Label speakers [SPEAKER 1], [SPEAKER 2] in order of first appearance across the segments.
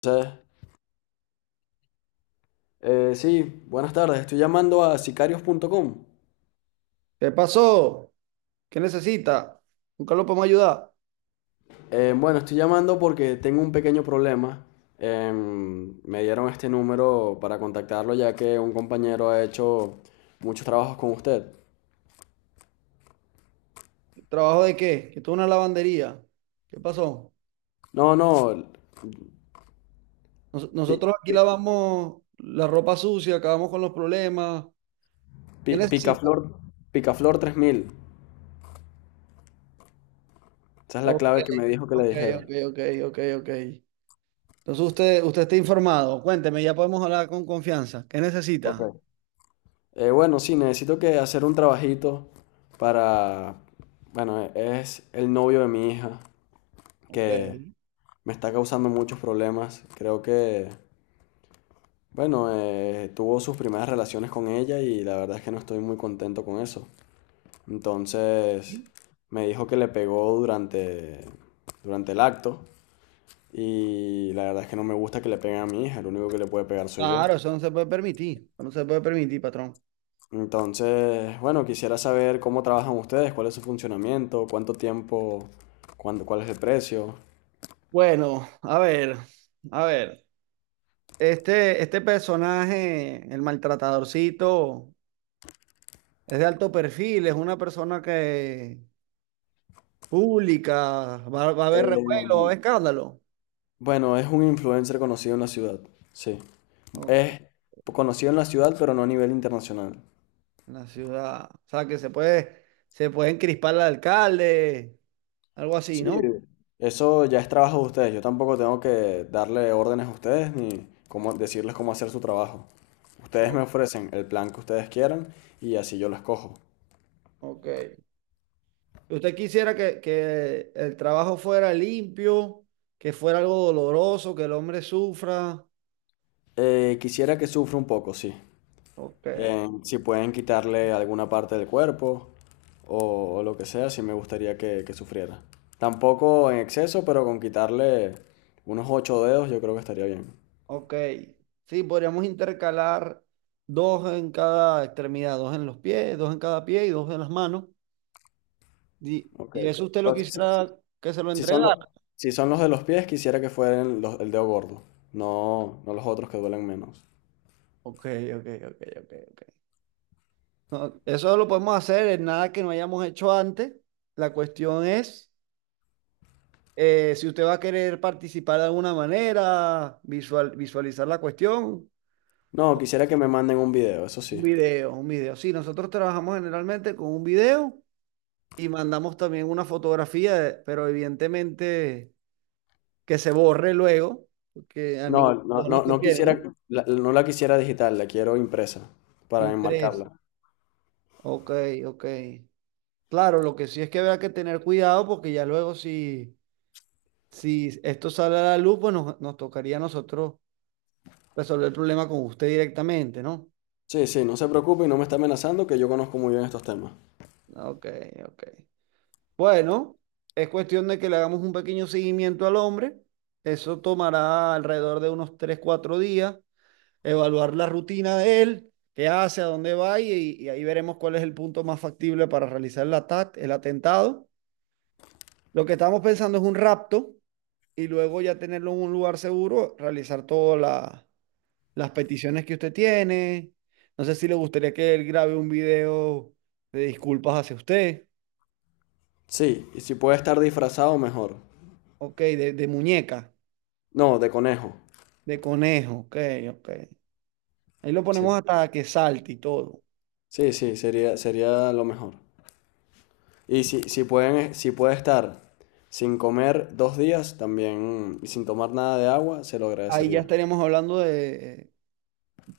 [SPEAKER 1] Entonces, sí, buenas tardes. Estoy llamando a sicarios.com.
[SPEAKER 2] ¿Qué pasó? ¿Qué necesita? Nunca lo podemos ayudar.
[SPEAKER 1] Bueno, estoy llamando porque tengo un pequeño problema. Me dieron este número para contactarlo ya que un compañero ha hecho muchos trabajos con usted.
[SPEAKER 2] ¿Trabajo de qué? Que esto es una lavandería. ¿Qué pasó?
[SPEAKER 1] No, no, pi-
[SPEAKER 2] Nosotros aquí
[SPEAKER 1] pi-
[SPEAKER 2] lavamos la ropa sucia, acabamos con los problemas. ¿Qué necesita?
[SPEAKER 1] Picaflor, Picaflor 3000. Esa es la
[SPEAKER 2] Ok,
[SPEAKER 1] clave que me dijo que le
[SPEAKER 2] ok,
[SPEAKER 1] dijera.
[SPEAKER 2] ok, ok, ok, ok. Entonces usted está informado. Cuénteme, ya podemos hablar con confianza. ¿Qué
[SPEAKER 1] Ok.
[SPEAKER 2] necesita?
[SPEAKER 1] Bueno, sí, necesito que hacer un trabajito para... Bueno, es el novio de mi hija
[SPEAKER 2] Ok.
[SPEAKER 1] que... me está causando muchos problemas. Creo que, bueno, tuvo sus primeras relaciones con ella y la verdad es que no estoy muy contento con eso. Entonces, me dijo que le pegó durante el acto y la verdad es que no me gusta que le peguen a mi hija, el único que le puede pegar soy yo.
[SPEAKER 2] Claro, eso no se puede permitir. Eso no se puede permitir, patrón.
[SPEAKER 1] Entonces, bueno, quisiera saber cómo trabajan ustedes, cuál es su funcionamiento, cuánto tiempo, cuándo, cuál es el precio.
[SPEAKER 2] Bueno, a ver, a ver. Este personaje, el maltratadorcito, es de alto perfil, es una persona que pública, va a haber revuelo, va a
[SPEAKER 1] Eh,
[SPEAKER 2] haber escándalo,
[SPEAKER 1] bueno, es un influencer conocido en la ciudad, sí.
[SPEAKER 2] ¿no?
[SPEAKER 1] Es conocido en la ciudad, pero no a nivel internacional.
[SPEAKER 2] En la ciudad. O sea, que se puede encrispar al alcalde, algo así,
[SPEAKER 1] Sí,
[SPEAKER 2] ¿no?
[SPEAKER 1] eso ya es trabajo de ustedes. Yo tampoco tengo que darle órdenes a ustedes ni cómo decirles cómo hacer su trabajo. Ustedes
[SPEAKER 2] O-
[SPEAKER 1] me ofrecen el plan que ustedes quieran y así yo lo escojo.
[SPEAKER 2] ok. ¿Usted quisiera que el trabajo fuera limpio, que fuera algo doloroso, que el hombre sufra?
[SPEAKER 1] Quisiera que sufra un poco, sí.
[SPEAKER 2] Ok.
[SPEAKER 1] Si pueden quitarle alguna parte del cuerpo o lo que sea, sí me gustaría que sufriera. Tampoco en exceso, pero con quitarle unos ocho dedos yo creo que estaría bien.
[SPEAKER 2] Ok, sí, podríamos intercalar dos en cada extremidad, dos en los pies, dos en cada pie y dos en las manos. Y,
[SPEAKER 1] Ok.
[SPEAKER 2] y eso usted lo
[SPEAKER 1] Pero sí,
[SPEAKER 2] quisiera que se lo
[SPEAKER 1] Si son los,
[SPEAKER 2] entregara.
[SPEAKER 1] si son los de los pies, quisiera que fueran los, el dedo gordo. No, no los otros que duelen menos.
[SPEAKER 2] Ok, ok, ok, ok, ok. No, eso lo podemos hacer en nada que no hayamos hecho antes. La cuestión es si usted va a querer participar de alguna manera, visual, visualizar la cuestión.
[SPEAKER 1] No, quisiera que me manden un video, eso
[SPEAKER 2] Un
[SPEAKER 1] sí.
[SPEAKER 2] video, un video. Sí, nosotros trabajamos generalmente con un video y mandamos también una fotografía, pero evidentemente... que se borre luego, porque a ninguno
[SPEAKER 1] No, no,
[SPEAKER 2] de nos
[SPEAKER 1] no, no
[SPEAKER 2] conviene,
[SPEAKER 1] quisiera,
[SPEAKER 2] ¿no?
[SPEAKER 1] no la quisiera digital, la quiero impresa para
[SPEAKER 2] Impreso.
[SPEAKER 1] enmarcarla.
[SPEAKER 2] Ok, ok. Claro, lo que sí es que habrá que tener cuidado porque ya luego si esto sale a la luz, pues nos tocaría a nosotros resolver el problema con usted directamente, ¿no?
[SPEAKER 1] Sí, sí, no se preocupe y no me está amenazando que yo conozco muy bien estos temas.
[SPEAKER 2] Ok, ok. Bueno, es cuestión de que le hagamos un pequeño seguimiento al hombre. Eso tomará alrededor de unos 3 4 días. Evaluar la rutina de él, qué hace, a dónde va y ahí veremos cuál es el punto más factible para realizar el ataque, el atentado. Lo que estamos pensando es un rapto y luego ya tenerlo en un lugar seguro, realizar todas las peticiones que usted tiene. No sé si le gustaría que él grabe un video de disculpas hacia usted,
[SPEAKER 1] Sí, y si puede estar disfrazado, mejor.
[SPEAKER 2] ok, de muñeca,
[SPEAKER 1] No, de conejo.
[SPEAKER 2] de conejo, ok, ok. Ahí lo
[SPEAKER 1] Sí,
[SPEAKER 2] ponemos hasta que salte y todo.
[SPEAKER 1] sí, sí, sería lo mejor. Y si pueden, si puede estar sin comer dos días también y sin tomar nada de agua, se lo
[SPEAKER 2] Ahí ya
[SPEAKER 1] agradecería.
[SPEAKER 2] estaríamos hablando de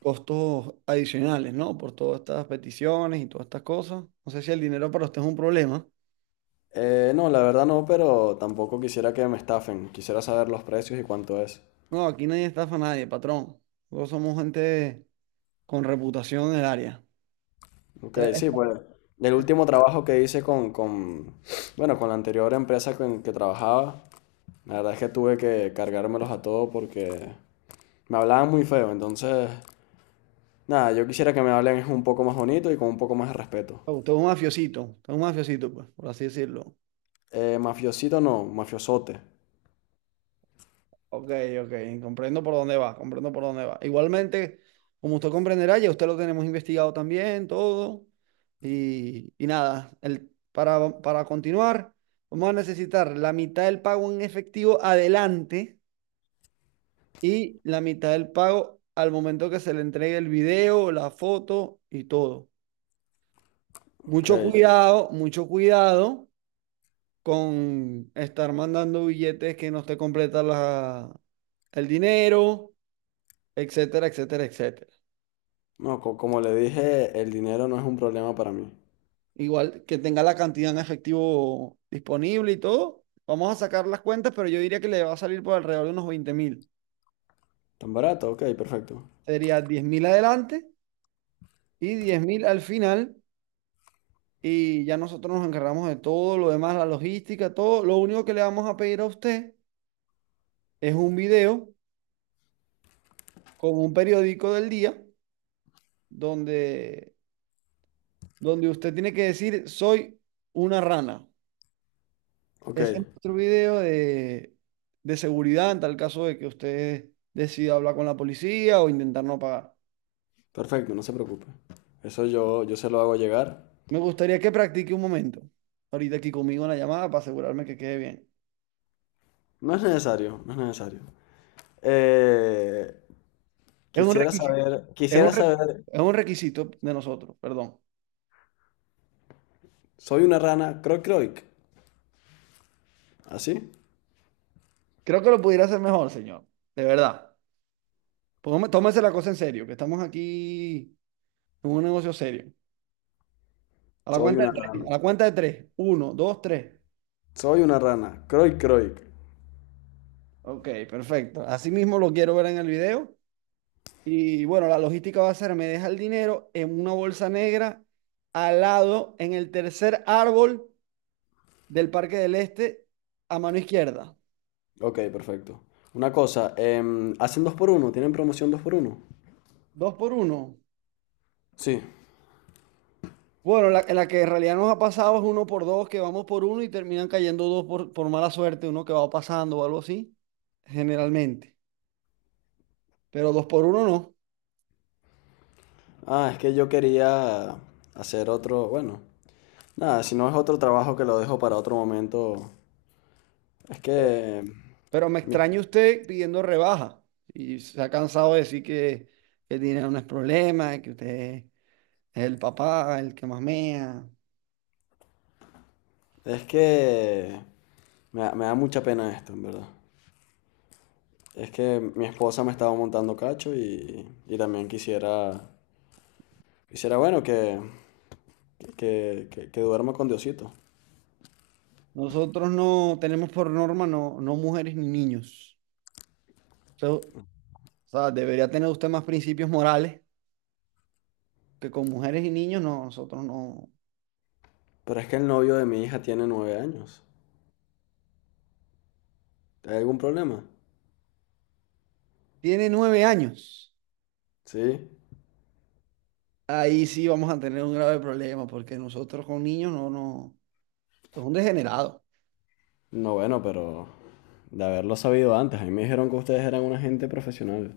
[SPEAKER 2] costos adicionales, ¿no? Por todas estas peticiones y todas estas cosas. No sé si el dinero para usted es un problema.
[SPEAKER 1] No, la verdad no, pero tampoco quisiera que me estafen. Quisiera saber los precios y cuánto es.
[SPEAKER 2] No, aquí nadie estafa a nadie, patrón. Nosotros somos gente con reputación en el área.
[SPEAKER 1] Ok,
[SPEAKER 2] Usted es
[SPEAKER 1] sí, pues el último trabajo que hice bueno, con la anterior empresa con que trabajaba, la verdad es que tuve que cargármelos a todos porque me hablaban muy feo. Entonces, nada, yo quisiera que me hablen un poco más bonito y con un poco más de respeto.
[SPEAKER 2] usted es un mafiosito, usted es un mafiosito, pues, por así decirlo.
[SPEAKER 1] Mafiosito no, mafiosote.
[SPEAKER 2] Ok, ok, comprendo por dónde va, comprendo por dónde va. Igualmente, como usted comprenderá, ya usted lo tenemos investigado también, todo. Y nada, para continuar, vamos a necesitar la mitad del pago en efectivo adelante y la mitad del pago al momento que se le entregue el video, la foto y todo.
[SPEAKER 1] Ok.
[SPEAKER 2] Mucho cuidado con estar mandando billetes que no te completa el dinero, etcétera, etcétera, etcétera.
[SPEAKER 1] No, como le dije, el dinero no es un problema para mí.
[SPEAKER 2] Igual que tenga la cantidad en efectivo disponible y todo. Vamos a sacar las cuentas, pero yo diría que le va a salir por alrededor de unos 20.000.
[SPEAKER 1] ¿Tan barato? Ok, perfecto.
[SPEAKER 2] Sería 10.000 adelante y 10.000 al final y ya nosotros nos encargamos de todo lo demás, la logística, todo. Lo único que le vamos a pedir a usted es un video con un periódico del día donde, donde usted tiene que decir, soy una rana.
[SPEAKER 1] Ok,
[SPEAKER 2] Ese es nuestro video de seguridad en tal caso de que usted decida hablar con la policía o intentar no pagar.
[SPEAKER 1] perfecto, no se preocupe. Eso yo se lo hago llegar.
[SPEAKER 2] Me gustaría que practique un momento, ahorita aquí conmigo en la llamada para asegurarme que quede bien.
[SPEAKER 1] No es necesario, no es necesario. Eh,
[SPEAKER 2] Es un requisito, es un,
[SPEAKER 1] quisiera
[SPEAKER 2] re-
[SPEAKER 1] saber,
[SPEAKER 2] es un requisito de nosotros, perdón.
[SPEAKER 1] soy una rana, croy croic. ¿Así?
[SPEAKER 2] Creo que lo pudiera hacer mejor, señor. De verdad. Tómese la cosa en serio, que estamos aquí en un negocio serio. A la
[SPEAKER 1] Soy
[SPEAKER 2] cuenta de
[SPEAKER 1] una
[SPEAKER 2] tres. A
[SPEAKER 1] rana,
[SPEAKER 2] la cuenta de tres. Uno, dos, tres.
[SPEAKER 1] soy una rana, croy croic.
[SPEAKER 2] Ok, perfecto. Así mismo lo quiero ver en el video. Y bueno, la logística va a ser, me deja el dinero en una bolsa negra al lado, en el tercer árbol del Parque del Este, a mano izquierda.
[SPEAKER 1] Ok, perfecto. Una cosa, ¿hacen dos por uno? ¿Tienen promoción dos por uno?
[SPEAKER 2] Dos por uno.
[SPEAKER 1] Sí.
[SPEAKER 2] Bueno, la que en realidad nos ha pasado es uno por dos, que vamos por uno y terminan cayendo dos por mala suerte, uno que va pasando o algo así, generalmente. Pero dos por uno no.
[SPEAKER 1] Ah, es que yo quería hacer otro, bueno. Nada, si no es otro trabajo que lo dejo para otro momento. Es que.
[SPEAKER 2] Pero me
[SPEAKER 1] mi-
[SPEAKER 2] extraña usted pidiendo rebaja y se ha cansado de decir que el dinero no es problema, que usted es el papá, el que mamea.
[SPEAKER 1] Es que. Me da mucha pena esto, en verdad. Es que mi esposa me estaba montando cacho y también quisiera. Quisiera, bueno, que duerma con Diosito.
[SPEAKER 2] Nosotros no tenemos por norma no, no mujeres ni niños. O sea, o sea, debería tener usted más principios morales que con mujeres y niños, no, nosotros no.
[SPEAKER 1] Pero es que el novio de mi hija tiene nueve años. ¿Hay algún problema?
[SPEAKER 2] Tiene 9 años.
[SPEAKER 1] Sí.
[SPEAKER 2] Ahí sí vamos a tener un grave problema porque nosotros con niños no, no, esto es un degenerado.
[SPEAKER 1] No, bueno, pero. De haberlo sabido antes. A mí me dijeron que ustedes eran una gente profesional.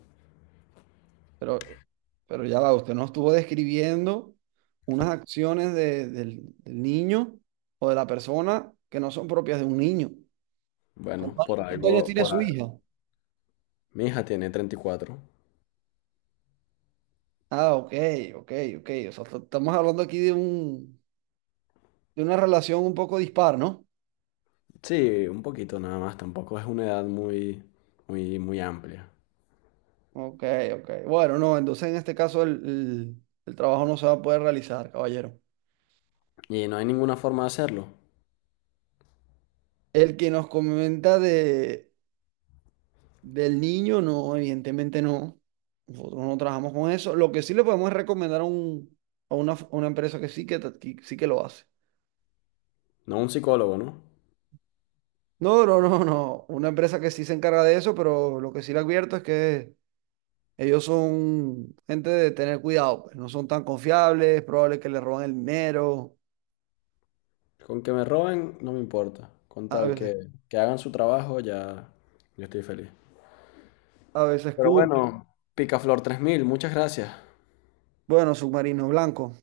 [SPEAKER 2] Pero, pero ya va, usted nos estuvo describiendo unas acciones del niño o de la persona que no son propias de un niño.
[SPEAKER 1] Bueno,
[SPEAKER 2] Cuántos años tiene
[SPEAKER 1] por
[SPEAKER 2] su
[SPEAKER 1] algo.
[SPEAKER 2] hija?
[SPEAKER 1] Mi hija tiene 34.
[SPEAKER 2] Ah, ok, ok, ok. O sea, estamos hablando aquí de una relación un poco dispar, ¿no?
[SPEAKER 1] Sí, un poquito nada más, tampoco es una edad muy amplia.
[SPEAKER 2] Ok, ok. Bueno, no, entonces en este caso el trabajo no se va a poder realizar, caballero.
[SPEAKER 1] Y no hay ninguna forma de hacerlo.
[SPEAKER 2] El que nos comenta de Del niño, no, evidentemente no. Nosotros no trabajamos con eso. Lo que sí le podemos es recomendar a una empresa que sí que, que sí que lo hace.
[SPEAKER 1] No un psicólogo, ¿no?
[SPEAKER 2] No, no, no, no. Una empresa que sí se encarga de eso, pero lo que sí le advierto es que ellos son gente de tener cuidado, pues. No son tan confiables, es probable que le roban el dinero,
[SPEAKER 1] Con que me roben, no me importa. Con
[SPEAKER 2] a
[SPEAKER 1] tal
[SPEAKER 2] veces,
[SPEAKER 1] que hagan su trabajo, ya, yo estoy feliz.
[SPEAKER 2] a veces
[SPEAKER 1] Pero
[SPEAKER 2] cumplen.
[SPEAKER 1] bueno, Picaflor 3000. Muchas gracias.
[SPEAKER 2] Bueno, submarino blanco.